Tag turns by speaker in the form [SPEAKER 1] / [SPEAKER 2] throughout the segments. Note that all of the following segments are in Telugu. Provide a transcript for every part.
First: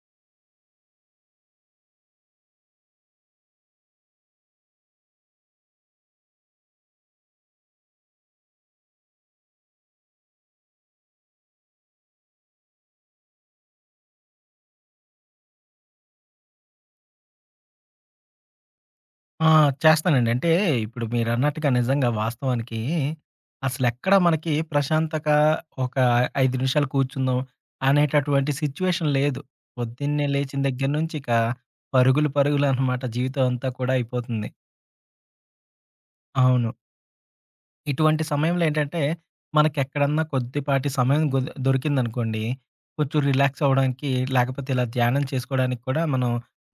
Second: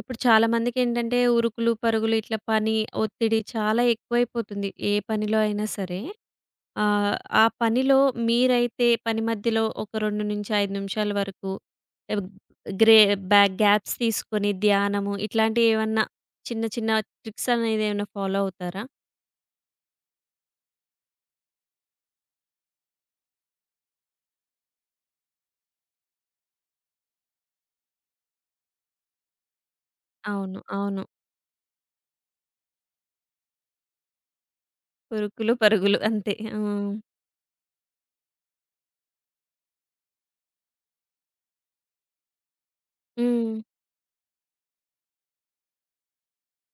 [SPEAKER 1] ఇప్పుడు చాలామందికేంటంటే ఉరుకులు, పరుగులు ఇట్లా పని, ఒత్తిడి చాలా ఎక్కువైపోతుంది. ఏ పనిలో అయినా సరే. ఆ పనిలో మీరైతే పని మధ్యలో ఒక 2-5 నిమిషాల వరకు ఎబ్ గ్రే బ్యాక్ గ్యాప్స్ తీసుకొని ధ్యానము ఇట్లాంటివి ఏమన్నా చిన్న చిన్న ట్రిక్స్ అనేది ఏమైనా ఫాలో అవుతారా?
[SPEAKER 2] ఆ! చేస్తానండి. ఇప్పుడు మీరన్నట్టుగా నిజంగా వాస్తవానికి అసలెక్కడ మనకి ప్రశాంతక ఒక 5 నిమిషాలు కూర్చుందాం అనేటటువంటి సిట్యుయేషన్ లేదు. పొద్దున్నే
[SPEAKER 1] అవును,
[SPEAKER 2] లేచిన దగ్గర
[SPEAKER 1] అవును.
[SPEAKER 2] నుంచి ఇక పరుగులు పరుగులనమాట జీవితం అంతా కూడా అయిపోతుంది.
[SPEAKER 1] ఉరుకులు, పరుగులు అంతే. ఆ!
[SPEAKER 2] అవును. ఇటువంటి సమయంలో ఏంటంటే, మనకెక్కడన్నా కొద్దిపాటి సమయం గొ దొరికిందనుకోండి, కొంచెం
[SPEAKER 1] హ్మ్.
[SPEAKER 2] రిలాక్స్ అవ్వడానికి, లేకపోతే ఇలా ధ్యానం చేసుకోవడానికి కూడా మనం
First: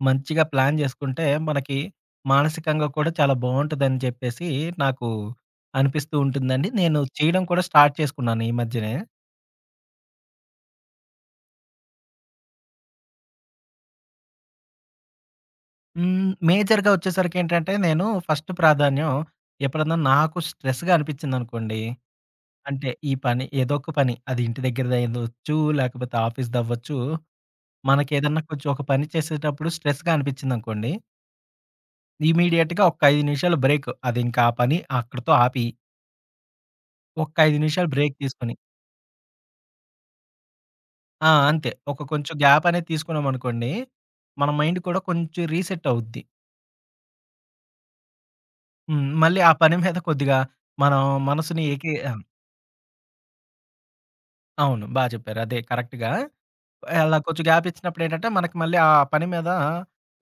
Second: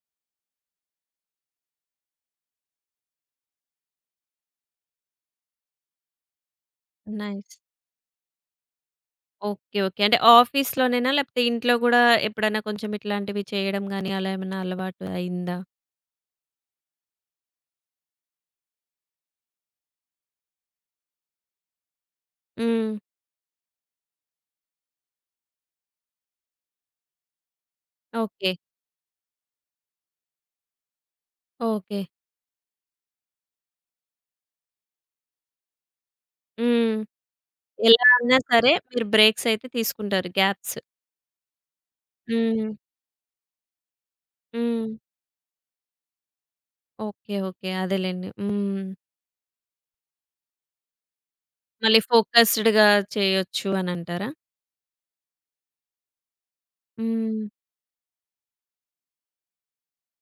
[SPEAKER 2] మంచిగా ప్లాన్ జేసుకుంటే, మనకి మానసికంగా కూడా చాలా బావుంటదని చెప్పేసి నాకు అనిపిస్తూ ఉంటుందండి. నేను చేయడం
[SPEAKER 1] నైస్.
[SPEAKER 2] కూడా స్టార్ట్ చేసుకున్నాను ఈ మధ్యనే.
[SPEAKER 1] Okay, okay. అంటే ఆఫీస్‌లోనేనా? లేకపోతే ఇంట్లో గూడా ఎప్పుడైనా కొంచెం ఇట్లాంటివి చేయడం గాని అలా ఏమన్నా అలవాటు అయిందా?
[SPEAKER 2] మేజర్‌గా వచ్చేసరికేంటంటే, నేను ఫస్ట్ ప్రాధాన్యం ఎప్పుడన్నా నాకు స్ట్రెస్‌గా అనిపిచ్చిందనుకోండి,
[SPEAKER 1] హ్మ్.
[SPEAKER 2] ఈ పని ఏదో ఒక పని, అది ఇంటి దగ్గరదయ్యుండొచ్చు, లేకపోతే ఆఫీస్‌దవ్వచ్చు మనకేదన్నా
[SPEAKER 1] ఓకే,
[SPEAKER 2] కొంచెం ఒక పని చేసేటప్పుడు స్ట్రెస్‌గా అనిపించిందనుకోండి,
[SPEAKER 1] ఓకే.
[SPEAKER 2] ఇమ్మీడియేట్‌గా ఒక్క 5 నిమిషాలు బ్రేక్. అదింకా ఆ పని అక్కడితో ఆపి,
[SPEAKER 1] హ్మ్.
[SPEAKER 2] ఒక్క 5 నిమిషాలు
[SPEAKER 1] ఎలా
[SPEAKER 2] బ్రేక్
[SPEAKER 1] అన్నా
[SPEAKER 2] తీసుకొని
[SPEAKER 1] సరే మీరు బ్రేక్స్ అయితే తీసుకుంటారు. గ్యాప్స్.
[SPEAKER 2] అంతే. ఒక కొంచెం గ్యాప్
[SPEAKER 1] హ్మ్.
[SPEAKER 2] అనేది తీసుకున్నామనుకోండి, మన మైండ్
[SPEAKER 1] హ్మ్.
[SPEAKER 2] కూడా కొంచెం రీసెట్ అవుద్ది.
[SPEAKER 1] ఓకే, ఓకే, అదేలెండి. హ్మ్.
[SPEAKER 2] హ్మ్. మళ్ళీ ఆ పని మీద కొద్దిగా మనం మనసుని ఏకీ
[SPEAKER 1] మళ్ళీ
[SPEAKER 2] ఆహ్,
[SPEAKER 1] ఫోకస్డ్‌గా చేయొచ్చు అనంటారా?
[SPEAKER 2] అవును. బా చెప్పారు. అదే కరెక్ట్‌గా. అలా
[SPEAKER 1] హ్మ్.
[SPEAKER 2] కొంచెం గ్యాప్ ఇచ్చినప్పుడేంటంటే, మనకి మళ్ళీ ఆ పని మీద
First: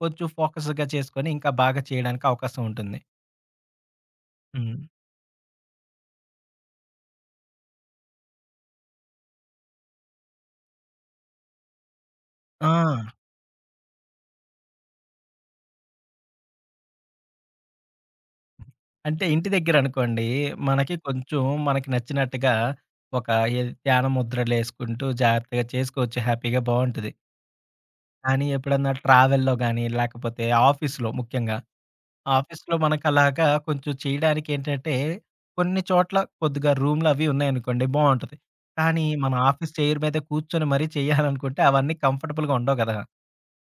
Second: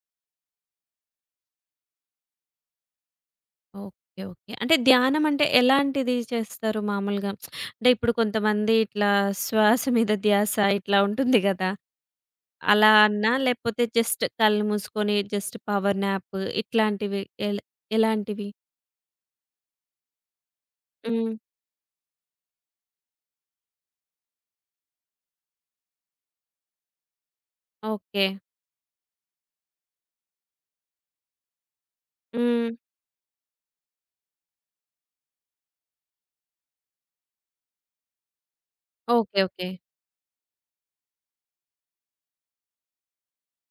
[SPEAKER 2] కొంచెం ఫోకస్‌గా చేసుకొని, ఇంకా బాగా చేయడానికి అవకాశం ఉంటుంది.
[SPEAKER 1] Okay, okay.
[SPEAKER 2] హ్మ్.
[SPEAKER 1] అంటే ధ్యానం అంటే ఎలాంటిది చేస్తారు మామూలుగా? అంటే ఇప్పుడు కొంతమంది ఇట్లా శ్వాస మీద ధ్యాస ఇట్లా ఉంటుంది గదా!
[SPEAKER 2] ఆ!
[SPEAKER 1] అలా అన్నా లేకపోతే జస్ట్ కళ్ళు మూసుకొని జస్ట్ పవర్ న్యాప్ ఇట్లాంటివి ఎల్ ఎలాంటివి?
[SPEAKER 2] అంటే ఇంటి దగ్గరనుకోండి, మనకి
[SPEAKER 1] హ్మ్.
[SPEAKER 2] కొంచెం మనకి నచ్చినట్టుగా ఒక ఏ ధ్యాన ముద్రలేసుకుంటూ జాగ్రత్తగా చేసుకోవచ్చు హ్యాపీగా బావుంటది.
[SPEAKER 1] ఓకే.
[SPEAKER 2] కానీ ఎప్పుడన్నా ట్రావెల్‌లో గానీ, లేకపోతే ఆఫీస్‌లో ముఖ్యంగా,
[SPEAKER 1] హ్మ్.
[SPEAKER 2] ఆఫీస్‌లో మనకలాగా కొంచెం చేయడానికేంటంటే, కొన్ని చోట్ల కొద్దిగా రూమ్‌లవి ఉన్నాయనుకోండి బావుంటది. కానీ మన
[SPEAKER 1] ఓకే, ఓకే.
[SPEAKER 2] ఆఫీస్ చైర్ మీద కూర్చొని మరీ చేయాలనుకుంటే అవన్నీ కంఫర్టబుల్‌గా ఉండవు కదా!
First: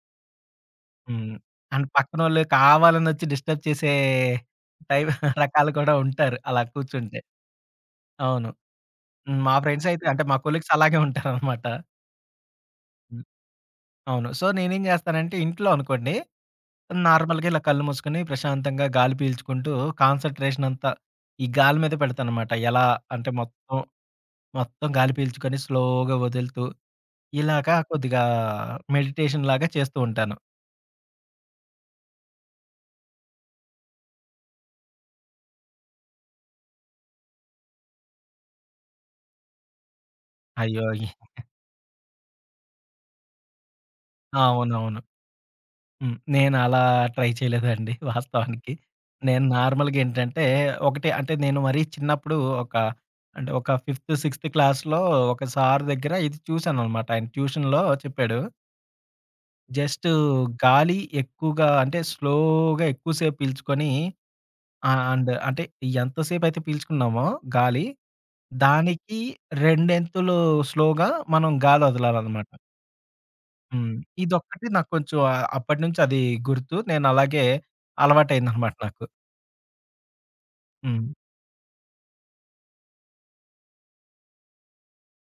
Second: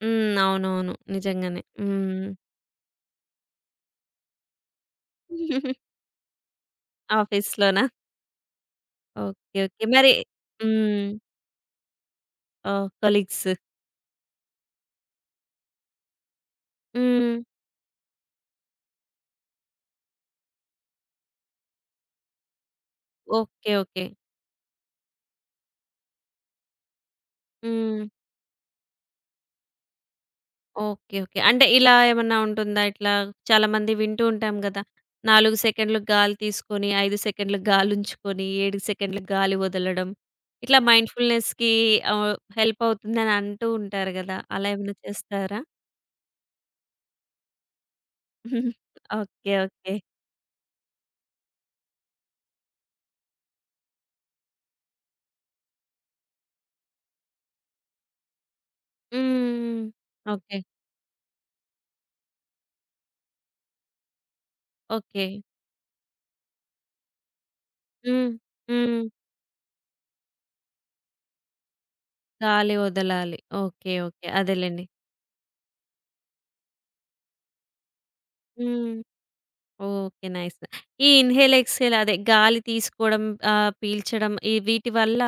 [SPEAKER 1] హ్మ్. అవునవును,
[SPEAKER 2] హ్మ్.
[SPEAKER 1] నిజంగానే.
[SPEAKER 2] అండ్
[SPEAKER 1] హ్మ్.
[SPEAKER 2] పక్కనోళ్ళు కావాలనొచ్చి డిస్టర్బ్ చేసే టైప్ రకాలు కూడా ఉంటారు అలా కూర్చుంటే.
[SPEAKER 1] ఆఫీస్‌లోనా?
[SPEAKER 2] అవును. హ్మ్. మా
[SPEAKER 1] ఓకే, ఓకే.
[SPEAKER 2] ఫ్రెండ్స్ అయితే
[SPEAKER 1] మరి
[SPEAKER 2] మా కొలీగ్స్ అలాగే
[SPEAKER 1] హ్మ్.
[SPEAKER 2] ఉంటారనమాట.
[SPEAKER 1] ఓహ్,
[SPEAKER 2] హ్మ్.
[SPEAKER 1] కొలీగ్స్.
[SPEAKER 2] అవును. సో, నేనేం జేస్తానంటే ఇంట్లో అనుకోండి,
[SPEAKER 1] హ్మ్.
[SPEAKER 2] నార్మల్‌గా ఇలా కళ్ళు మూసుకొని ప్రశాంతంగా గాలి పీల్చుకుంటూ కాన్సంట్రేషన్ అంతా ఈ గాలి మీద పెడతాననమాట. ఎలా అంటే
[SPEAKER 1] ఓకే,
[SPEAKER 2] మొత్తం,
[SPEAKER 1] ఓకే.
[SPEAKER 2] మొత్తం గాలి పీల్చుకొని స్లోగా వదులుతూ ఇలాగా
[SPEAKER 1] హ్మ్.
[SPEAKER 2] కొద్దిగా మెడిటేషన్ లాగా చేస్తూ ఉంటాను.
[SPEAKER 1] Okay, okay. అంటే ఇలా ఏమన్నా ఉంటుందా? ఇట్లా చాలామంది వింటూ ఉంటాం గదా! 4 సెకండ్లు గాలి తీసుకొని, 5 సెకండ్లు గాలుంచుకొని, 7 సెకండ్లు గాలి వదలడం. ఇట్లా
[SPEAKER 2] అయ్యో! ఈ
[SPEAKER 1] మైండ్‌ఫుల్‌నెస్‌కి హెల్ప్ అవుతుందని అంటూ ఉంటారు గదా! అలా ఏమైనా
[SPEAKER 2] అవునవును.
[SPEAKER 1] చేస్తారా?
[SPEAKER 2] హ్మ్. నేను అలా ట్రై చేయలేదండి వాస్తవానికి. నేను
[SPEAKER 1] ఓకే, ఓకే.
[SPEAKER 2] నార్మల్‌గా ఏంటంటే, ఒకటే అంటే నేను మరీ చిన్నప్పుడు ఒక ఒక ఫిఫ్త్, సిక్స్త్ క్లాస్‌లో ఒక సార్ దగ్గర ఇది చూశాననమాట. ఆయన ట్యూషన్‌లో చెప్పాడు.
[SPEAKER 1] హ్మ్.
[SPEAKER 2] జస్ట్
[SPEAKER 1] ఓకే,
[SPEAKER 2] గాలి ఎక్కువగా అంటే స్లోగా ఎక్కువ సేపు పీల్చుకొని ఆహ్,
[SPEAKER 1] ఓకే.
[SPEAKER 2] అండ్ అంటే ఎంత సేపయితే పీల్చుకున్నామో గాలి,
[SPEAKER 1] హ్మ్. హ్మ్.
[SPEAKER 2] దానికి రెండొంతులు స్లోగా మనం గాలి వదలాలనమాట.
[SPEAKER 1] గాలి వదలాలి.
[SPEAKER 2] హ్మ్.
[SPEAKER 1] ఓకే, ఓకే,
[SPEAKER 2] ఇదొక్కటి
[SPEAKER 1] అదేలెండి.
[SPEAKER 2] నాకు అప్పటినుంచి అది గుర్తు. నేను అలాగే అలవాటయిందనమాట
[SPEAKER 1] హ్మ్.
[SPEAKER 2] నాకు.
[SPEAKER 1] ఓకే. నైస్.
[SPEAKER 2] హ్మ్.
[SPEAKER 1] ఈ ఇన్‌హేల్, ఎక్స్‌హేల్ అదే గాలి తీసుకోవడం, పీల్చడం ఈ వీటి వల్ల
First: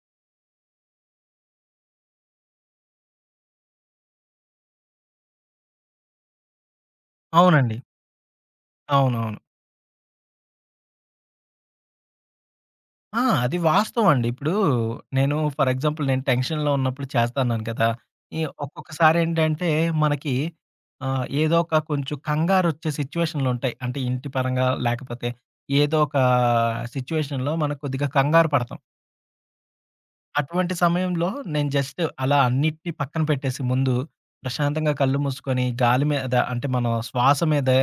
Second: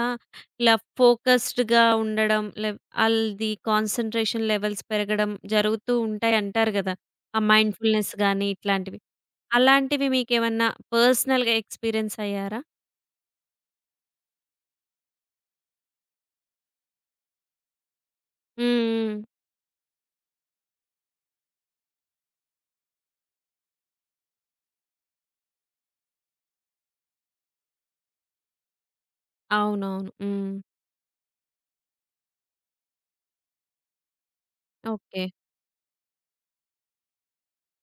[SPEAKER 1] ఇలా ఫోకస్డ్‌గా ఉండడం లే ఆళ్ళది కాన్సంట్రేషన్ లెవెల్స్ పెరగడం జరుగుతూ ఉంటాయి అంటారు గదా! ఆ
[SPEAKER 2] అవునండి.
[SPEAKER 1] మైండ్‌ఫుల్‌నెస్ గాని ఇట్లాంటివి.
[SPEAKER 2] అవునవును.
[SPEAKER 1] అలాంటివి మీకేమన్నా పర్సనల్‌గా ఎక్స్‌పీరియన్స్ అయ్యారా? హ్మ్.
[SPEAKER 2] ఆ! అది వాస్తవం అండి. ఇప్పుడు నేను ఫర్ ఎగ్జాంపుల్ నేను టెన్షన్‌లో ఉన్నప్పుడు చేస్తా అన్నాను కదా! ఈ
[SPEAKER 1] హ్మ్.
[SPEAKER 2] ఒక్కొక్కసారేంటంటే మనకి ఏదో ఒక కొంచెం కంగారొచ్చే సిట్యుయేషన్‌లుంటాయి. అంటే ఇంటి పరంగా లేకపోతే ఏదో ఒక సిట్యుయేషన్‌లో మనం కొద్దిగా కంగారు పడతాం.
[SPEAKER 1] అవునవును. హ్మ్.
[SPEAKER 2] అటువంటి సమయంలో నేను జస్ట్ అలా అన్నిటిని పక్కన పెట్టేసి ముందు ప్రశాంతంగా కళ్ళు
[SPEAKER 1] ఓకే.
[SPEAKER 2] మూసుకొని గాలి మీద అంటే మనం శ్వాస మీదే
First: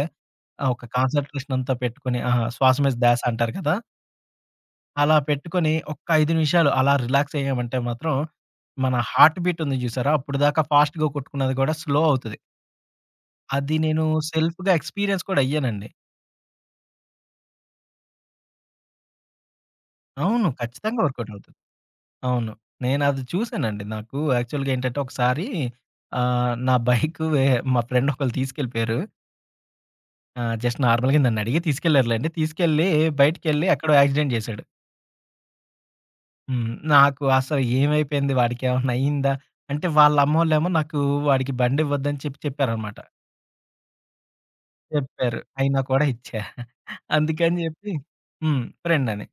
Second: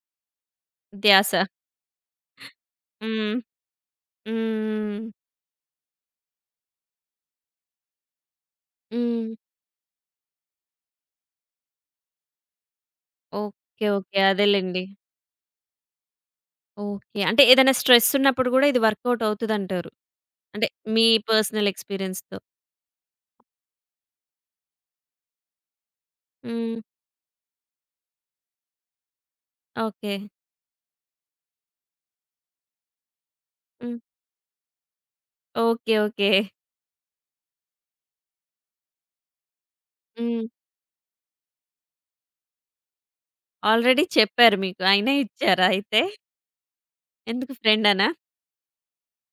[SPEAKER 2] ఒక
[SPEAKER 1] ధ్యాస.
[SPEAKER 2] కాన్సంట్రేషన్ అంతా పెట్టుకొని ఆహా! శ్వాస మీద ధ్యాస
[SPEAKER 1] హ్మ్.
[SPEAKER 2] అంటారు కదా!
[SPEAKER 1] హ్మ్. హ్మ్.
[SPEAKER 2] అలా పెట్టుకొని ఒక్క 5 నిమిషాలు అలా రిలాక్స్ అయ్యామంటే మాత్రం మన
[SPEAKER 1] హ్మ్.
[SPEAKER 2] హార్ట్ బీట్ ఉంది చూసారా? అప్పటిదాకా ఫాస్ట్‌గా కొట్టుకున్నది కూడా స్లో అవుతది. అది
[SPEAKER 1] ఓకే,
[SPEAKER 2] నేను
[SPEAKER 1] ఓకే,
[SPEAKER 2] సెల్ఫ్‌గా
[SPEAKER 1] అదేలెండి.
[SPEAKER 2] ఎక్స్‌పీరియన్స్ కూడా అయ్యానండి.
[SPEAKER 1] ఓకే. అంటే ఏదైనా స్ట్రెస్ ఉన్నప్పుడు గూడా ఇది వర్కౌట్ అవుతదంటారు.
[SPEAKER 2] అవును.
[SPEAKER 1] అంటే
[SPEAKER 2] ఖచ్చితంగా
[SPEAKER 1] మీ
[SPEAKER 2] వర్కౌట్ అవుతుంది.
[SPEAKER 1] పర్సనల్ ఎక్స్‌పీరియన్స్‌తో.
[SPEAKER 2] అవును. నేనది చూసానండి. నాకు యాక్చువల్‌గా ఏంటంటే ఒకసారి ఆహ్, నా
[SPEAKER 1] హ్మ్.
[SPEAKER 2] బైకు వే మా ఫ్రెండ్ ఒకళ్ళు తీసుకెళ్ళిపోయారు.
[SPEAKER 1] ఓకే.
[SPEAKER 2] జస్ట్ నార్మల్‌గా నన్నడిగి తీసుకెళ్లారులెండి. తీసుకెళ్ళి బయటికెళ్ళి ఎక్కడో
[SPEAKER 1] హ్మ్.
[SPEAKER 2] యాక్సిడెంట్ చేశాడు.
[SPEAKER 1] Okay, okay.
[SPEAKER 2] హ్మ్. నాకు అసలు ఏమైపోయింది? వాడికేమన్నా అయిందా? అంటే వాళ్ళ
[SPEAKER 1] హ్మ్.
[SPEAKER 2] అమ్మోళ్ళేమో వాడికి బండివ్వద్దని చెప్పారనమాట.
[SPEAKER 1] ఆల్రెడీ చెప్పారు మీకు. అయినా
[SPEAKER 2] చెప్పారు.
[SPEAKER 1] ఇచ్చారా
[SPEAKER 2] అయినా
[SPEAKER 1] అయితే?
[SPEAKER 2] కూడా ఇచ్చా.
[SPEAKER 1] ఎందుకు
[SPEAKER 2] అందుకని చెప్పి
[SPEAKER 1] ఫ్రెండనా?
[SPEAKER 2] హ్మ్. ఫ్రెండని.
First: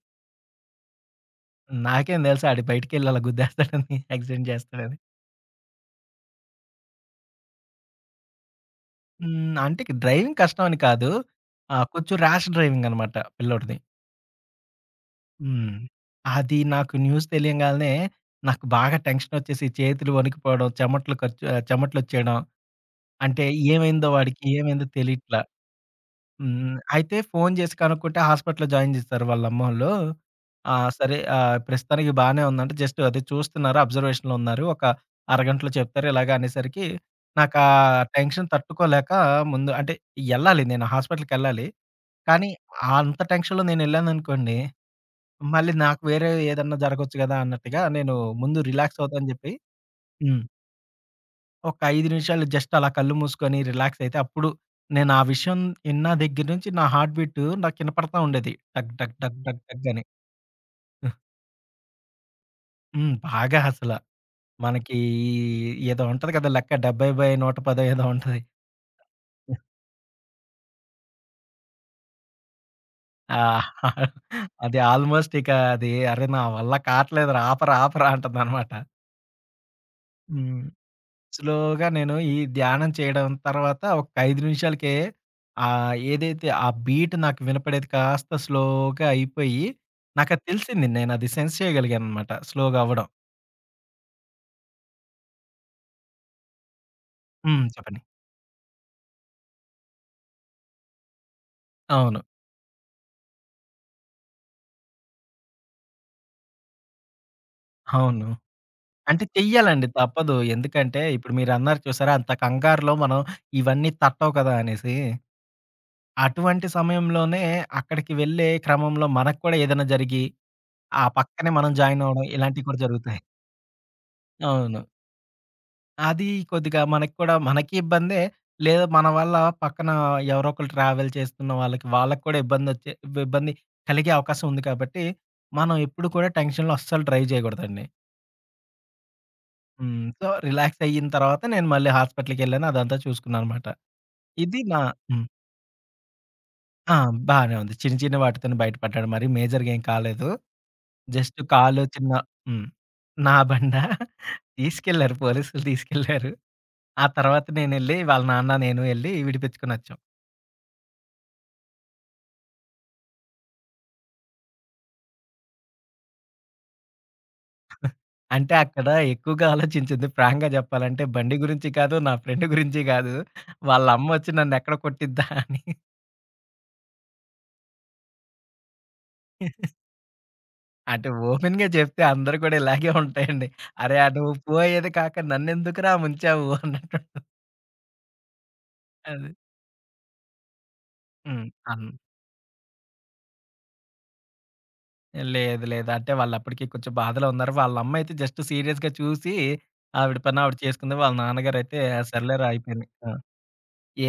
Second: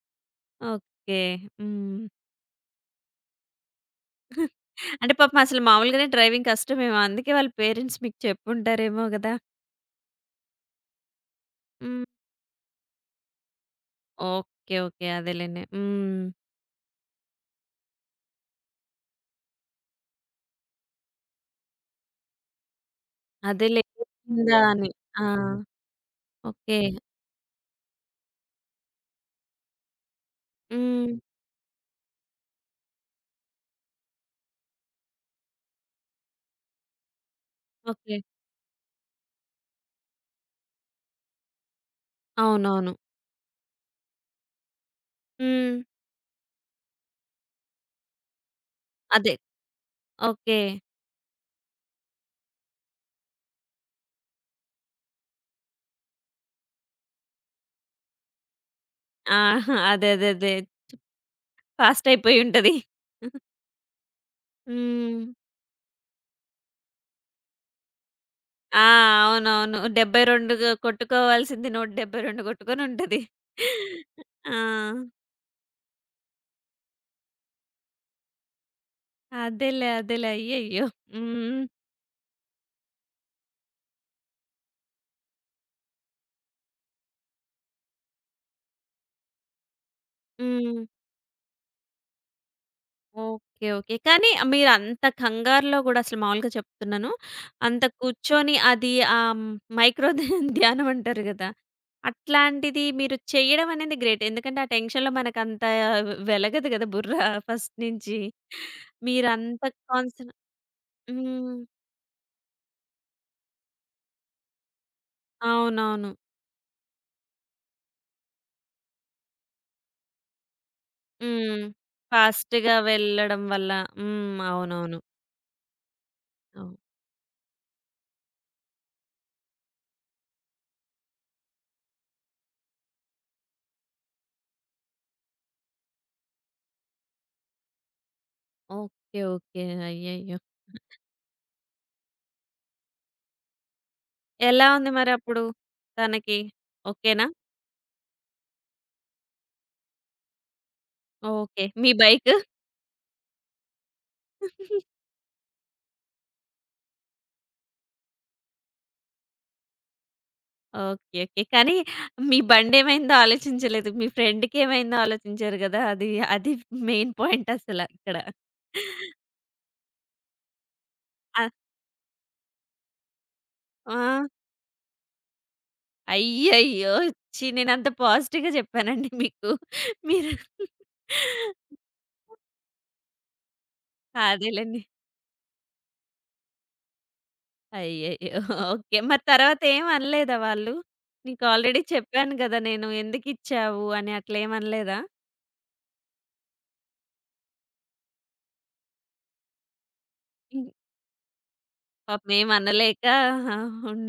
[SPEAKER 1] ఓకే. హ్మ్.
[SPEAKER 2] నాకేం తెలుసు ఆడు బయటికెళ్ళి అలా గుద్దేస్తాడని, యాక్సిడెంట్ చేస్తాడని.
[SPEAKER 1] అంటే పాపం అసలు మామూలుగానే డ్రైవింగ్ కష్టమేమో. అందుకే వాళ్ళ పేరెంట్స్ మీకు చెప్పుంటారేమో గదా!
[SPEAKER 2] హ్మ్. అంటే ఇక డ్రైవింగ్ కష్టం అని కాదు.
[SPEAKER 1] హ్మ్.
[SPEAKER 2] కొంచెం ర్యాష్ డ్రైవింగ్ అనమాట పిల్లోడిది.
[SPEAKER 1] ఓకే, ఓకే, అదేలెండి.
[SPEAKER 2] హ్మ్.
[SPEAKER 1] హ్మ్.
[SPEAKER 2] అది నాకు న్యూస్ తెలియంగాల్నే నాకు బాగా టెన్షనొచ్చేసి చేతులు వణికిపోవడం, చెమట్లు ఖర్చు చెమటలొచ్చేయడం. అంటే
[SPEAKER 1] అదేలే
[SPEAKER 2] ఏమైందో
[SPEAKER 1] ఉందా
[SPEAKER 2] ఏమైందో
[SPEAKER 1] అని. ఆ!
[SPEAKER 2] తెలియట్ల. హ్మ్.
[SPEAKER 1] ఓకే.
[SPEAKER 2] అయితే ఫోను జేసి కనుక్కుంటే హాస్పిటల్‌లో జాయిన్ జేశారు వాళ్ళమ్మోళ్ళు. ఆ!
[SPEAKER 1] హ్మ్.
[SPEAKER 2] సరే ప్రస్తుతానికి బానే ఉందంటే జస్ట్ అదే చూస్తున్నారు. అబ్జర్వేషన్‌లో ఉన్నారు. ఒక అరగంటలో చెప్తారు ఇలాగ అనేసరికి నాకా
[SPEAKER 1] ఓకే.
[SPEAKER 2] టెన్షన్ తట్టుకోలేక ముందు అంటే ఎళ్ళాలి నేను హాస్పిటల్‌కెళ్ళాలి. కానీ
[SPEAKER 1] అవునవును.
[SPEAKER 2] అంత టెన్షన్‌లో నేనెళ్ళాననుకోండి, మళ్ళీ
[SPEAKER 1] హ్మ్.
[SPEAKER 2] నాకు వేరే ఏదన్నా జరగొచ్చు గదా! అన్నట్టుగా నేను ముందు రిలాక్స్ అవుతా అని
[SPEAKER 1] అదే.
[SPEAKER 2] జెప్పి హ్మ్.
[SPEAKER 1] ఓకే.
[SPEAKER 2] ఒక 5 నిమిషాలు జస్ట్ అలా కళ్ళు మూసుకొని రిలాక్స్ అయితే అప్పుడు నేను ఆ విషయం విన్న దగ్గర నుంచి నా హార్ట్ బీట్ నాకు వినపడతా ఉండేది. టక్ టక్ టక్ టక్
[SPEAKER 1] ఆహా!
[SPEAKER 2] టక్ అని.
[SPEAKER 1] అదే, అదే, అదే. ఫాస్ట్ అయిపోయి ఉంటది.
[SPEAKER 2] హ్మ్. బాగా అసల. మనకి
[SPEAKER 1] హ్మ్.
[SPEAKER 2] ఏదో ఉంటది కదా! లెక్క 70/110 ఏదో ఉంటది.
[SPEAKER 1] ఆ! అవునవును. 72 గ కొట్టుకోవాల్సింది 172 కొట్టుకొని ఉంటది.
[SPEAKER 2] ఆ!
[SPEAKER 1] ఆ!
[SPEAKER 2] అది ఆల్మోస్ట్ ఇక అది అరే! నా వల్ల కాట్లేదురా ఆపరా ఆపరా అంటదనమాట.
[SPEAKER 1] అదేలే, అదేలే,
[SPEAKER 2] హ్మ్.
[SPEAKER 1] అయ్యయ్యో! హ్మ్.
[SPEAKER 2] స్లోగా నేను ఈ ధ్యానం చేయడం తర్వాత ఒక 5 నిమిషాలకే ఏదైతే ఆ బీట్ నాకు వినపడేది కాస్త స్లోగా అయిపోయి, నాకది
[SPEAKER 1] హ్మ్.
[SPEAKER 2] తెలిసింది. నేనది సెన్స్ చేయగలిగాననమాట స్లోగా అవ్వడం.
[SPEAKER 1] Okay, okay. కానీ మీరంత కంగారులో గూడా అసలు మామూలుగా చెప్తున్నాను.
[SPEAKER 2] హ్మ్.
[SPEAKER 1] అంత
[SPEAKER 2] చెప్పండి.
[SPEAKER 1] కూర్చొని అది మైక్రో ధ్యానం అంటారు గదా!
[SPEAKER 2] అవును.
[SPEAKER 1] అట్లాంటిది మీరు చేయడం అనేది గ్రేట్. ఎందుకంటే ఆ టెన్షన్‌లో మనకంత వెలగదు గదా! బుర్ర ఫస్ట్ నుంచి.
[SPEAKER 2] అవును. అంటే
[SPEAKER 1] మీరంత
[SPEAKER 2] చెయ్యాలండి
[SPEAKER 1] కాన్సన్
[SPEAKER 2] తప్పదు. ఎందుకంటే ఇప్పుడు
[SPEAKER 1] హ్మ్.
[SPEAKER 2] మీరన్నారు చూసారా? అంత కంగారులో మనం ఇవన్నీ తట్టవు కదా! అనేసి.
[SPEAKER 1] అవునవును.
[SPEAKER 2] అటువంటి సమయంలోనే అక్కడికి వెళ్ళే క్రమంలో మనకు కూడా ఏదైనా జరిగి, ఆ పక్కనే
[SPEAKER 1] హ్మ్.
[SPEAKER 2] మనం జాయిన్ అవ్వడం ఇలాంటివి
[SPEAKER 1] ఫాస్ట్‌గా
[SPEAKER 2] కూడా జరుగుతాయి.
[SPEAKER 1] వెళ్ళడం వల్ల. హ్మ్.
[SPEAKER 2] అవును.
[SPEAKER 1] అవునవును.
[SPEAKER 2] అది
[SPEAKER 1] అవును.
[SPEAKER 2] కొద్దిగా మనకి కూడా మనకి ఇబ్బందే. లేదా మన వల్ల పక్కన ఎవరో ఒకళ్ళు ట్రావెల్ చేస్తున్న వాళ్ళకి కూడా ఇబ్బందొచ్చే ఇబ్బంది కలిగే అవకాశం ఉంది కాబట్టి, మనం ఎప్పుడు కూడా టెన్షన్‌లో అస్సలు డ్రైవ్ చేయకూడదండి.
[SPEAKER 1] Okay, okay.
[SPEAKER 2] హ్మ్. సో,
[SPEAKER 1] అయ్యయ్యో!
[SPEAKER 2] రిలాక్స్ అయిన తర్వాత నేను మళ్ళీ హాస్పిటల్‌కెళ్ళాను. అదంతా చూసుకున్నాననమాట. ఇది
[SPEAKER 1] ఎలా
[SPEAKER 2] నా
[SPEAKER 1] ఉంది
[SPEAKER 2] హ్మ్.
[SPEAKER 1] మరప్పుడు తనకి?
[SPEAKER 2] ఆ!
[SPEAKER 1] ఓకేనా?
[SPEAKER 2] బానే ఉంది. చిన్న చిన్న వాటితోనే బయటపడ్డాను. మరి మేజర్‌గా ఏం కాలేదు. Just
[SPEAKER 1] okay.
[SPEAKER 2] కాలు
[SPEAKER 1] మీ
[SPEAKER 2] చిన్న
[SPEAKER 1] బైక్.
[SPEAKER 2] హ్మ్. నా తీసుకెళ్లారు తీసుకెళ్లారు. ఆ తర్వాత నేను ఎళ్లి విడిపించుకొనొచ్చాం.
[SPEAKER 1] Okay, okay. కానీ మీ బండేమైందో ఆలోచించలేదు. మీ ఫ్రెండ్‌కేమైందో ఆలోచించారు గదా! అది అది మెయిన్ పాయింట్ అసల ఇక్కడ.
[SPEAKER 2] అంటే అక్కడ ఎక్కువగా ఆలోచించింది ఫ్రాంక్‌గా చెప్పాలంటే బండి
[SPEAKER 1] ఆ!
[SPEAKER 2] గురించి కాదు, నా ఫ్రెండ్ గురించి కాదు. వాళ్ళ
[SPEAKER 1] ఆ!
[SPEAKER 2] అమ్మొచ్చి నన్ను ఎక్కడ కొట్టిద్దా అని.
[SPEAKER 1] అయ్యయ్యో! ఛీ! నేనంత పాజిటివ్‌గా చెప్పానండి మీకు. మీరు
[SPEAKER 2] అంటే ఓపెన్‌గా చెప్తే అందరూ కూడా ఇలాగే ఉంటాయండి. "అరే! నువ్వు
[SPEAKER 1] అదేలెండి.
[SPEAKER 2] పోయేది కాక నన్నెందుకురా ముంచావు" అన్నట్టు
[SPEAKER 1] అయ్యయ్యో! ఓకే. మరి
[SPEAKER 2] ఉంటది.
[SPEAKER 1] తర్వాత ఏం అనలేదా వాళ్ళు? నీకు
[SPEAKER 2] హ్మ్.
[SPEAKER 1] ఆల్రెడీ
[SPEAKER 2] అన్
[SPEAKER 1] చెప్పాను గదా! నేను ఎందుకిచ్చావు అని అట్లేమనలేదా?
[SPEAKER 2] లేదు లేదు. అంటే వాళ్ళప్పటికి కొంచెం బాధలో ఉన్నారు. వాళ్ళ అమ్మయితే జస్ట్ సీరియస్‌గా చూసి ఆవిడ పని ఆవిడ
[SPEAKER 1] హ్మ్.
[SPEAKER 2] చేసుకుంది. వాళ్ళ నాన్నగారైతే
[SPEAKER 1] పాపం
[SPEAKER 2] సర్లేరా అయిపోయింది.
[SPEAKER 1] ఏమనలేక
[SPEAKER 2] ఆ!
[SPEAKER 1] ఆహా!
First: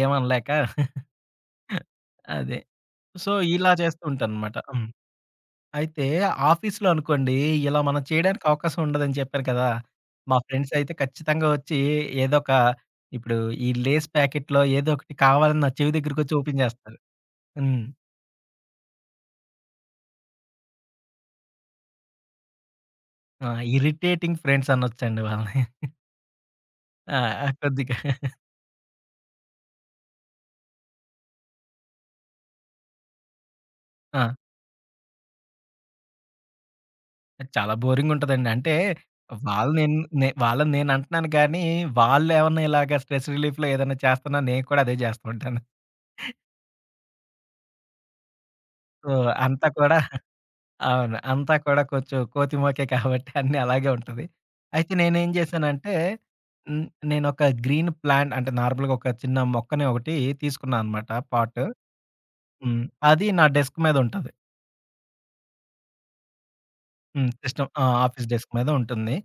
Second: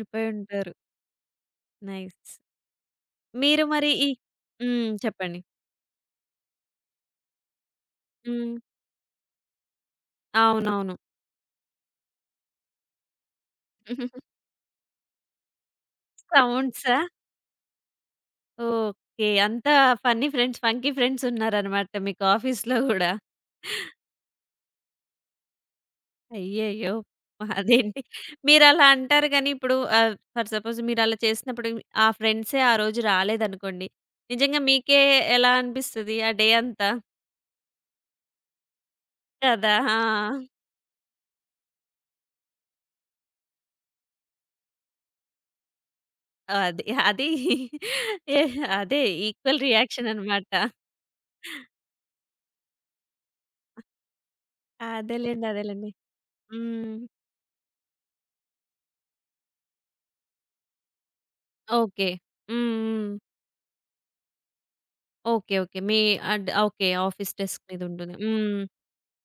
[SPEAKER 2] ఏమనలేక
[SPEAKER 1] నైస్.
[SPEAKER 2] అదే. సో,
[SPEAKER 1] మీరు
[SPEAKER 2] ఇలా
[SPEAKER 1] మరి
[SPEAKER 2] చేస్తూ
[SPEAKER 1] ఈ
[SPEAKER 2] ఉంటానన్నమాట. హ్మ్.
[SPEAKER 1] హ్మ్. చెప్పండి.
[SPEAKER 2] అయితే ఆఫీస్‌లో అనుకోండి, ఇలా మనం చేయడానికి
[SPEAKER 1] హ్మ్.
[SPEAKER 2] అవకాశం ఉండదని చెప్పాను కదా! మా ఫ్రెండ్స్ అయితే
[SPEAKER 1] అవునవును.
[SPEAKER 2] ఖచ్చితంగా వచ్చి ఏదో ఒక ఇప్పుడు ఈ లేస్ ప్యాకెట్‌లో ఏదో ఒకటి కావాలని నా చెవి దగ్గరికొచ్చి ఓపెన్ చేస్తారు.
[SPEAKER 1] సౌండ్సా?
[SPEAKER 2] హ్మ్.
[SPEAKER 1] ఓకే. అంత ఫన్నీ ఫ్రెండ్స్, ఫంకీ ఫ్రెండ్స్ ఉన్నారనమాట మీకు ఆఫీస్‌లో గూడా.
[SPEAKER 2] ఆ! ఇరిటేటింగ్ ఫ్రెండ్స్ అనొచ్చండి వాళ్ళని.
[SPEAKER 1] అయ్యయ్యో!
[SPEAKER 2] ఆ! ఆ! కొద్దిగా
[SPEAKER 1] అదేంటి మీరలా అంటారు గానీ, ఇప్పుడు ఫర్ సపోజ్ మీరలా చేసినప్పుడు ఆ ఫ్రెండ్సే ఆ రోజు రాలేదనుకోండి.
[SPEAKER 2] ఆ!
[SPEAKER 1] నిజంగా మీకే ఎలా అనిపిస్తది ఆ డే అంతా?
[SPEAKER 2] చాలా బోరింగ్ ఉంటదండి. అంటే
[SPEAKER 1] కదా! ఆ!
[SPEAKER 2] వాళ్ళని నేను అంటున్నాను కానీ, వాళ్ళేమన్నా ఇలాగ స్ట్రెస్ రిలీఫ్‌లో ఏదైనా చేస్తున్నా నేను కూడా అదే చేస్తూ ఉంటాను.
[SPEAKER 1] అది. అది ఏ అదే
[SPEAKER 2] సో,
[SPEAKER 1] ఈక్వల్
[SPEAKER 2] అంతా కూడా
[SPEAKER 1] రియాక్షన్ అనమాట.
[SPEAKER 2] అవును. అంతా కూడా కొంచెం కోతి మొకే కాబట్టి అన్నీ అలాగే ఉంటది. అయితే నేనేం
[SPEAKER 1] అదేలెండి, అదేలెండి.
[SPEAKER 2] జేశానంటే, హ్మ్.
[SPEAKER 1] హ్మ్.
[SPEAKER 2] నేనొక గ్రీన్ ప్లాంట్ అంటే నార్మల్‌గా ఒక చిన్న మొక్కని ఒకటి తీసుకున్నా అనమాట పాట్.
[SPEAKER 1] ఓకే. హ్మ్.
[SPEAKER 2] హ్మ్.
[SPEAKER 1] హ్మ్.
[SPEAKER 2] అది నా డెస్క్ మీద ఉంటది.
[SPEAKER 1] Okay, okay. మీ ఓకే.
[SPEAKER 2] హ్మ్.
[SPEAKER 1] ఆఫీస్ డెస్క్
[SPEAKER 2] సిస్టమ్
[SPEAKER 1] మీద
[SPEAKER 2] ఆ!
[SPEAKER 1] ఉంటుంది.
[SPEAKER 2] ఆఫీస్ డెస్క్
[SPEAKER 1] హ్మ్.
[SPEAKER 2] మీద ఉంటుంది.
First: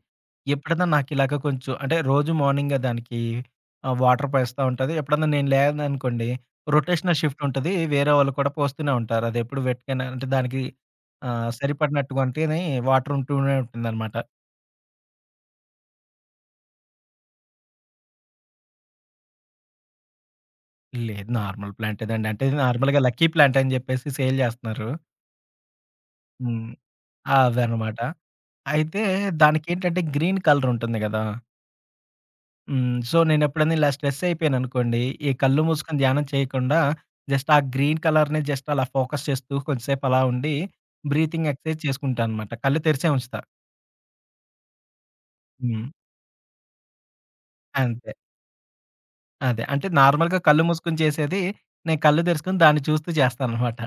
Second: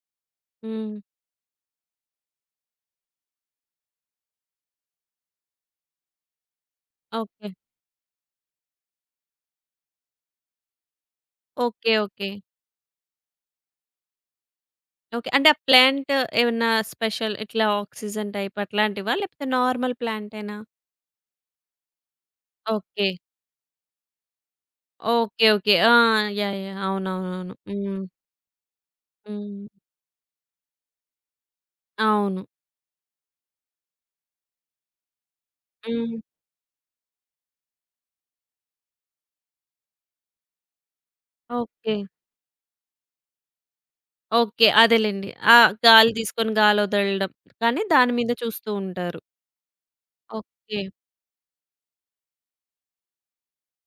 [SPEAKER 2] ఎప్పుడన్నా
[SPEAKER 1] హ్మ్.
[SPEAKER 2] నాకిలాగ కొంచెం అంటే రోజు మార్నింగ్ దానికి వాటర్ పోస్తా ఉంటది. ఎప్పుడన్నా నేను లేదనుకోండి రొటేషనల్ షిఫ్ట్
[SPEAKER 1] ఓకే,
[SPEAKER 2] ఉంటది. వేరే వాళ్ళు కూడా పోస్తూనే ఉంటారు. అదెప్పుడు వెట్‌గానే అంటే దానికి ఆహ్,
[SPEAKER 1] ఓకే,
[SPEAKER 2] సరిపడినట్టుగా
[SPEAKER 1] ఓకే,
[SPEAKER 2] అంటేనే వాటర్ ఉంటూనే ఉంటుందనమాట.
[SPEAKER 1] ఓకే. అంటే ఆ ప్లాంట్ ఏమన్నా స్పెషల్ ఇట్లా ఆక్సిజన్ టైప్ అట్లాంటివా? లేకపోతే నార్మల్ ప్లాంటేనా?
[SPEAKER 2] లేదు. నార్మల్ ప్లాంటేనండి. అంటే నార్మల్‌గా
[SPEAKER 1] ఓకే,
[SPEAKER 2] లక్కీ ప్లాంట్ అని జెప్పేసి సేల్ జేస్తున్నారు.
[SPEAKER 1] Okay, okay. ఆ! యాహ్,
[SPEAKER 2] హ్మ్.
[SPEAKER 1] యాహ్, అవునవునవును.
[SPEAKER 2] అవన్నమాట.
[SPEAKER 1] హ్మ్.
[SPEAKER 2] అయితే
[SPEAKER 1] హ్మ్.
[SPEAKER 2] దానికేంటంటే గ్రీన్ కలర్ ఉంటుంది గదా!
[SPEAKER 1] అవును.
[SPEAKER 2] హ్మ్. సో, నేనెప్పుడైనా ఇలా స్ట్రెస్ అయిపోయాననుకోండి, ఈ కళ్ళు మూసుకొని
[SPEAKER 1] హ్మ్.
[SPEAKER 2] ధ్యానం చేయకుండా జస్ట్ ఆ గ్రీన్ కలర్‌ని జస్ట్ అలా ఫోకస్ చేస్తూ కొంతసేపు అలా ఉండి బ్రీతింగ్ ఎక్సర్సైజ్
[SPEAKER 1] ఓకే,
[SPEAKER 2] చేసుకుంటా అనమాట. కళ్ళు తెరిసే ఉంచుతా.
[SPEAKER 1] ఓకే, అదేలెండి. ఆ
[SPEAKER 2] హ్మ్.
[SPEAKER 1] గాలి తీసుకొని గాలి వదలడం. కానీ
[SPEAKER 2] అంతే.
[SPEAKER 1] దాని మీద చూస్తూ ఉంటారు.
[SPEAKER 2] అదే. అంటే నార్మల్‌గా కళ్ళు
[SPEAKER 1] ఓకే,
[SPEAKER 2] మూసుకొని చేసేది, నేను కళ్ళు తెరుసుకొని దాన్ని చూస్తూ చేస్తాననమాట.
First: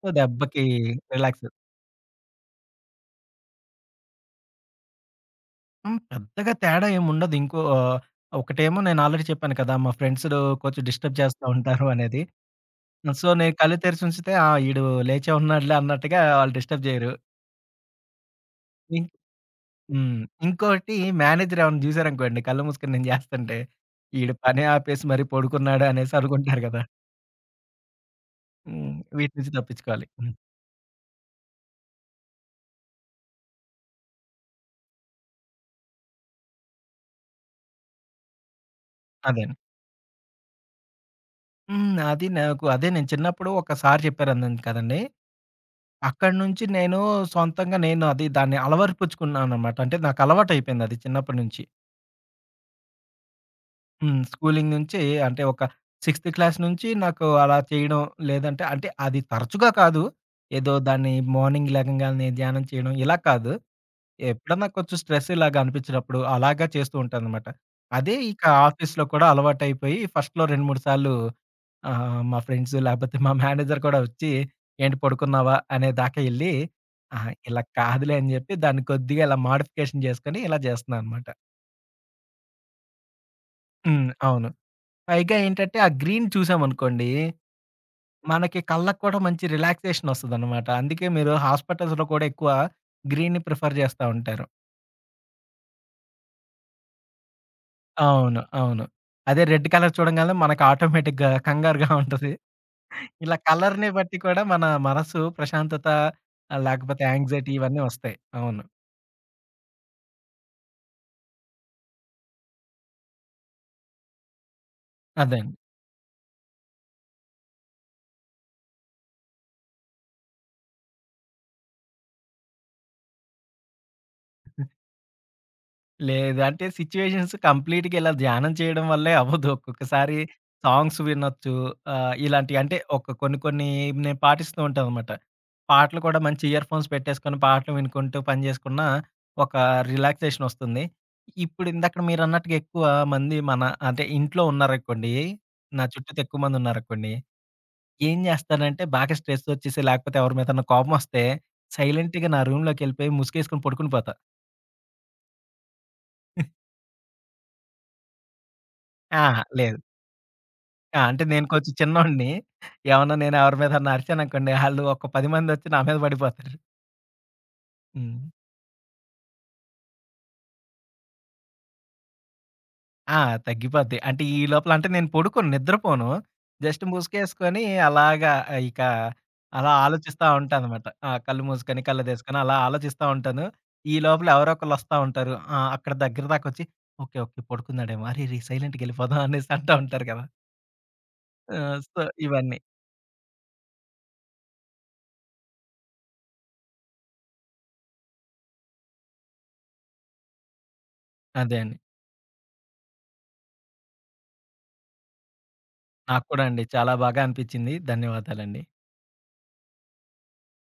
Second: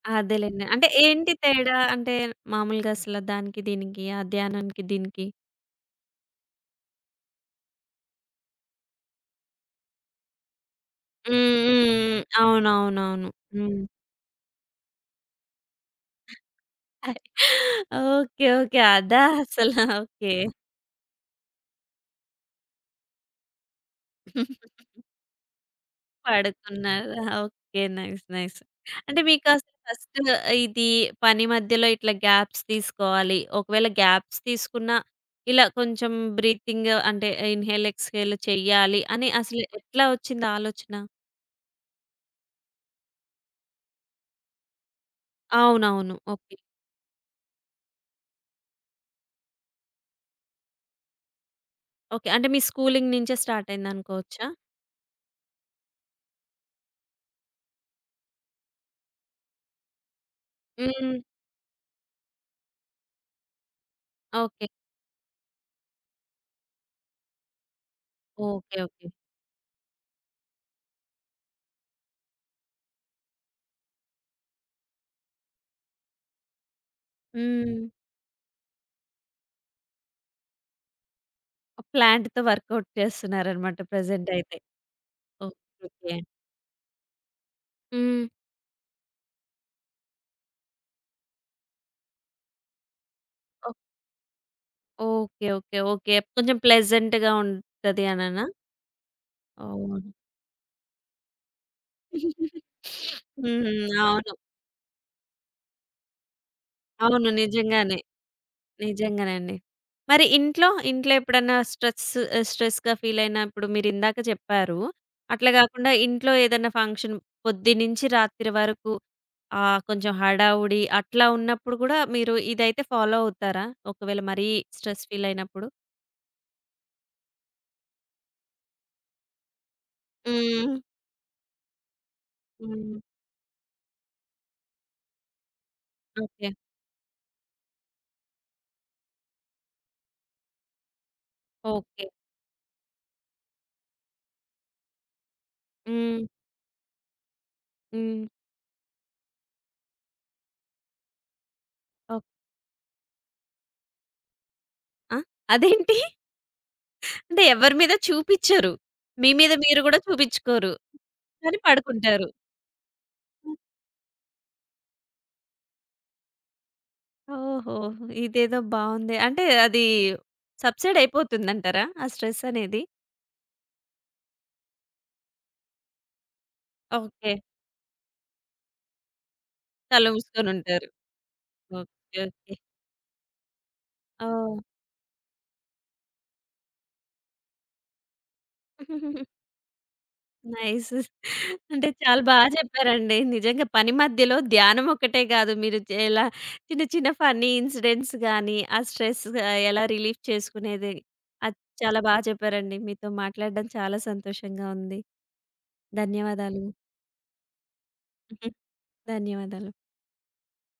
[SPEAKER 2] సో, దెబ్బకి
[SPEAKER 1] అదేలెండి. అంటే ఏంటి
[SPEAKER 2] రిలాక్స్
[SPEAKER 1] తేడా? అంటే మామూలుగా అసల దానికి దీనికి, ఆ ధ్యానానికి దీనికి?
[SPEAKER 2] హ్మ్. పెద్దగా తేడా ఏముండదు. ఒకటేమో నేను ఆల్రెడీ చెప్పాను కదా! మా ఫ్రెండ్స్ కొంచెం డిస్టర్బ్
[SPEAKER 1] హ్మ్.
[SPEAKER 2] చేస్తా ఉంటారు
[SPEAKER 1] హ్మ్.
[SPEAKER 2] అనేది. సో,
[SPEAKER 1] అవునవునవును.
[SPEAKER 2] నేను కళ్ళు
[SPEAKER 1] హ్మ్.
[SPEAKER 2] తెరిచి ఉంచితే ఆ! ఈడు లేచే ఉన్నాడులే అన్నట్టుగా వాళ్ళు డిస్టర్బ్ చేయరు.
[SPEAKER 1] Okay, okay.
[SPEAKER 2] ఇం
[SPEAKER 1] అదా అసల.
[SPEAKER 2] హ్మ్.
[SPEAKER 1] ఓకే.
[SPEAKER 2] ఇంకోటి మేనేజర్ ఏమన్నా చూసారనుకోండి కళ్ళు మూసుకొని నేను చేస్తుంటే, ఈడు పని ఆపేసి మరి పడుకున్నాడు అనేసి అనుకుంటారు కదా!
[SPEAKER 1] పడుకున్నారా? ఓకే. Nice, nice.
[SPEAKER 2] హ్మ్.
[SPEAKER 1] అంటే
[SPEAKER 2] వీటి నుంచి
[SPEAKER 1] మీకసలు
[SPEAKER 2] తప్పించుకోవాలి.
[SPEAKER 1] ఫస్ట్
[SPEAKER 2] హ్మ్.
[SPEAKER 1] ఇది పని మధ్యలో ఇట్లా గ్యాప్స్ తీసుకోవాలి. ఒకవేళ గ్యాప్స్ తీసుకున్నా ఇలా కొంచెం బ్రీతింగ్ అంటే ఇన్‌హేల్, ఎక్స్‌హేల్ చెయ్యాలి అని
[SPEAKER 2] అదే.
[SPEAKER 1] అసలు ఎట్లా వచ్చింది ఆలోచన?
[SPEAKER 2] హ్మ్. అది నాకు అదే నేను చిన్నప్పుడు ఒక సార్ చెప్పారన్నాను కదండీ!
[SPEAKER 1] అవునవును.
[SPEAKER 2] అక్కడి
[SPEAKER 1] ఓకే,
[SPEAKER 2] నుంచి నేను దాన్ని అలవరపరుచుకున్నాననమాట. అంటే నాకు అలవాటయిపోయింది అది చిన్నప్పటి నుంచి.
[SPEAKER 1] ఓకే. అంటే మీ స్కూలింగ్ నుంచే స్టార్ట్
[SPEAKER 2] హ్మ్.
[SPEAKER 1] అయిందనుకోవచ్చా?
[SPEAKER 2] స్కూలింగ్ నుంచి అంటే ఒక సిక్స్త్ క్లాస్ నుంచి నాకు అలా చేయడం లేదంటే అంటే అది తరచుగా కాదు. ఏదో దాన్ని
[SPEAKER 1] హ్మ్.
[SPEAKER 2] మార్నింగ్ లెగంగాల్నే ధ్యానం చేయడం ఇలా కాదు. ఎప్పుడన్నా
[SPEAKER 1] ఓకే,
[SPEAKER 2] కొంచెం స్ట్రెస్ ఇలాగ అనిపించినప్పుడు అలాగా చేస్తూ ఉంటాననమాట. అదే ఇక
[SPEAKER 1] ఓకే,
[SPEAKER 2] ఆఫీస్‌లో
[SPEAKER 1] ఓకే.
[SPEAKER 2] కూడా అలవాటయిపోయి ఫస్ట్‌లో 2, 3 సార్లు ఆహా! మా ఫ్రెండ్స్ లేపోతే మా మేనేజర్ కూడా వచ్చి, "ఏంటి పడుకున్నావా?" అనే దాకా ఎళ్లి, ఆహా! ఇలా
[SPEAKER 1] హ్మ్.
[SPEAKER 2] కాదులే అని చెప్పి దాన్ని కొద్దిగా ఇలా మోడిఫికేషన్ చేసుకొని ఇలా చేస్తున్నాననమాట.
[SPEAKER 1] ప్లాన్డ్‌తో వర్కౌట్ చేస్తున్నారనమాట
[SPEAKER 2] హ్మ్.
[SPEAKER 1] ప్రెజెంట్
[SPEAKER 2] అవును.
[SPEAKER 1] అయితే.
[SPEAKER 2] పైగా ఏంటంటే ఆ
[SPEAKER 1] ఓకే.
[SPEAKER 2] గ్రీన్ చూసామనుకోండి,
[SPEAKER 1] హ్మ్.
[SPEAKER 2] మనకి కళ్ళకి కూడా మంచి రిలాక్సేషన్ వస్తదనమాట. అందుకే మీరు హాస్పిటల్స్‌లో కూడా ఎక్కువ గ్రీన్‌ని ప్రిఫర్
[SPEAKER 1] ఓహ్!
[SPEAKER 2] చేస్తా ఉంటారు.
[SPEAKER 1] Okay, okay, okay. కొంచెం ప్లెజెంట్‌గా ఉంటది
[SPEAKER 2] అవును.
[SPEAKER 1] అననా?
[SPEAKER 2] అవును. అదే రెడ్ కలర్
[SPEAKER 1] అవును.
[SPEAKER 2] చూడంగానే మనకు ఆటోమేటిక్‌గా కంగారుగా ఉంటది. ఇలా
[SPEAKER 1] హ్మ్.
[SPEAKER 2] కలర్‌ని బట్టి
[SPEAKER 1] అవును.
[SPEAKER 2] కూడా మన మనసు ప్రశాంతత లేకపోతే
[SPEAKER 1] అవును,
[SPEAKER 2] యాంక్సైటీ ఇవన్నీ
[SPEAKER 1] నిజంగానే.
[SPEAKER 2] వస్తాయి. అవును.
[SPEAKER 1] నిజంగానే అండి. మరి ఇంట్లో, ఇంట్లో ఎప్పుడన్నా స్ట్రెస్ స్ట్రెస్‌గా ఫీల్ అయినా ఇప్పుడు మీరిందాక చెప్పారు.
[SPEAKER 2] అదే
[SPEAKER 1] అట్లా
[SPEAKER 2] అండి.
[SPEAKER 1] గాకుండా ఇంట్లో ఏదైనా ఫంక్షన్ పొద్దున్నుంచి రాత్రి వరకు ఆ! కొంచెం హడావుడి అట్లా ఉన్నప్పుడు కూడా మీరు ఇదైతే ఫాలో అవుతారా? ఒకవేళ మరీ స్ట్రెస్ ఫీల్ అయినప్పుడు?
[SPEAKER 2] లేదు అంటే సిట్యుయేషన్స్ కంప్లీట్‌గా ఇలా ధ్యానం చేయడం వల్లే అవ్వదు. ఒక్కొక్కసారి
[SPEAKER 1] హ్మ్.
[SPEAKER 2] సాంగ్స్ వినొచ్చు. ఆహ్, ఇలాంటివి అంటే
[SPEAKER 1] హ్మ్.
[SPEAKER 2] ఒక కొన్ని కొన్ని నేను పాటిస్తూ ఉంటాననమాట. పాటలు కూడా మంచి
[SPEAKER 1] ఓకే,
[SPEAKER 2] ఇయర్ ఫోన్స్ పెట్టేసుకొని పాటలు వినుకుంటూ పని చేసుకున్న ఒక రిలాక్సేషన్ వస్తుంది. ఇప్పుడు ఇందాక
[SPEAKER 1] ఓకే.
[SPEAKER 2] మీరన్నట్టుగా ఎక్కువ మంది మన అంటే ఇంట్లో ఉన్నారనుకోండి, నా చుట్టూతో
[SPEAKER 1] హ్మ్.
[SPEAKER 2] ఎక్కువ మంది ఉన్నారనుకోండి ఏం
[SPEAKER 1] హ్మ్.
[SPEAKER 2] జేస్తానంటే, బాగా స్ట్రెస్సొచ్చేసి, లేకపోతే ఎవరి మీదన్నా కోపమొస్తే,
[SPEAKER 1] ఓహ్!
[SPEAKER 2] సైలెంట్‌గా నా రూమ్‌లోకెళ్ళిపోయి, ముసుగేసుకొని పడుకుని పోతా.
[SPEAKER 1] ఆ! అదేంటి? అంటే ఎవరి మీద చూపిచ్చరు. మీ
[SPEAKER 2] అహా!
[SPEAKER 1] మీద
[SPEAKER 2] లేదు.
[SPEAKER 1] మీరు కూడా చూపిచ్చుకోరు.
[SPEAKER 2] ఆ! అంటే, నేను
[SPEAKER 1] కానీ
[SPEAKER 2] కొంచెం చిన్నోడిని.
[SPEAKER 1] పడుకుంటారు.
[SPEAKER 2] ఏమన్నా నేను ఎవరి మీదన్నా అరిచాననుకోండి, ఆళ్ళు ఒక 10 మందొచ్చి నా మీద పడిపోతారు.
[SPEAKER 1] ఓహో!
[SPEAKER 2] హ్మ్.
[SPEAKER 1] ఇదేదో బావుంది. అంటే అది సబ్సైడ్ అయిపోతుందంటారా? ఆ స్ట్రెస్ అనేది?
[SPEAKER 2] ఆ! తగ్గిపోద్ది. అంటే ఈ లోపల అంటే నేను పడుకోను, నిద్రపోను. Just
[SPEAKER 1] okay.
[SPEAKER 2] ముసుగేసుకొని అలాగా ఇక అలా
[SPEAKER 1] కళ్ళు
[SPEAKER 2] ఆలోచిస్తా ఉంటానన్నమాట.
[SPEAKER 1] మూసుకొనుంటారు.
[SPEAKER 2] ఆ! కళ్ళు మూసుకొని,
[SPEAKER 1] ఓకే,
[SPEAKER 2] కళ్ళుదేసుకొని
[SPEAKER 1] ఓకే.
[SPEAKER 2] అలా ఆలోచిస్తా ఉంటాను. ఈ లోపల ఎవరో ఒకళ్ళొస్తా ఉంటారు. ఆ! అక్కడ దగ్గర దాకొచ్చి ఓకే. ఓకే. పడుకున్నాడేమో. అరెరే! సైలెంట్‌గెళ్ళిపోదాం
[SPEAKER 1] ఓహ్!
[SPEAKER 2] అనేసి అంటా ఉంటారు కదా!
[SPEAKER 1] నైస్.
[SPEAKER 2] ఆ!
[SPEAKER 1] అంటే
[SPEAKER 2] సో,
[SPEAKER 1] చాలా బాగా
[SPEAKER 2] ఇవన్నీ.
[SPEAKER 1] చెప్పారండి. నిజంగా పని మధ్యలో ధ్యానం ఒక్కటే గాదు. మీరు ఎలా చిన్న చిన్న ఫన్నీ ఇన్సిడెంట్స్ గానీ, ఆ స్ట్రెస్ ఎలా రిలీఫ్ చేసుకునేది
[SPEAKER 2] అదే
[SPEAKER 1] అది
[SPEAKER 2] అండి.
[SPEAKER 1] చాలా బా చెప్పారండి. మీతో మాట్లాడడం చాలా సంతోషంగా ఉంది.
[SPEAKER 2] నాకు కూడా
[SPEAKER 1] ధన్యవాదాలు.
[SPEAKER 2] అండి చాలా బాగా అనిపించింది. ధన్యవాదాలండి.
[SPEAKER 1] ధన్యవాదాలు.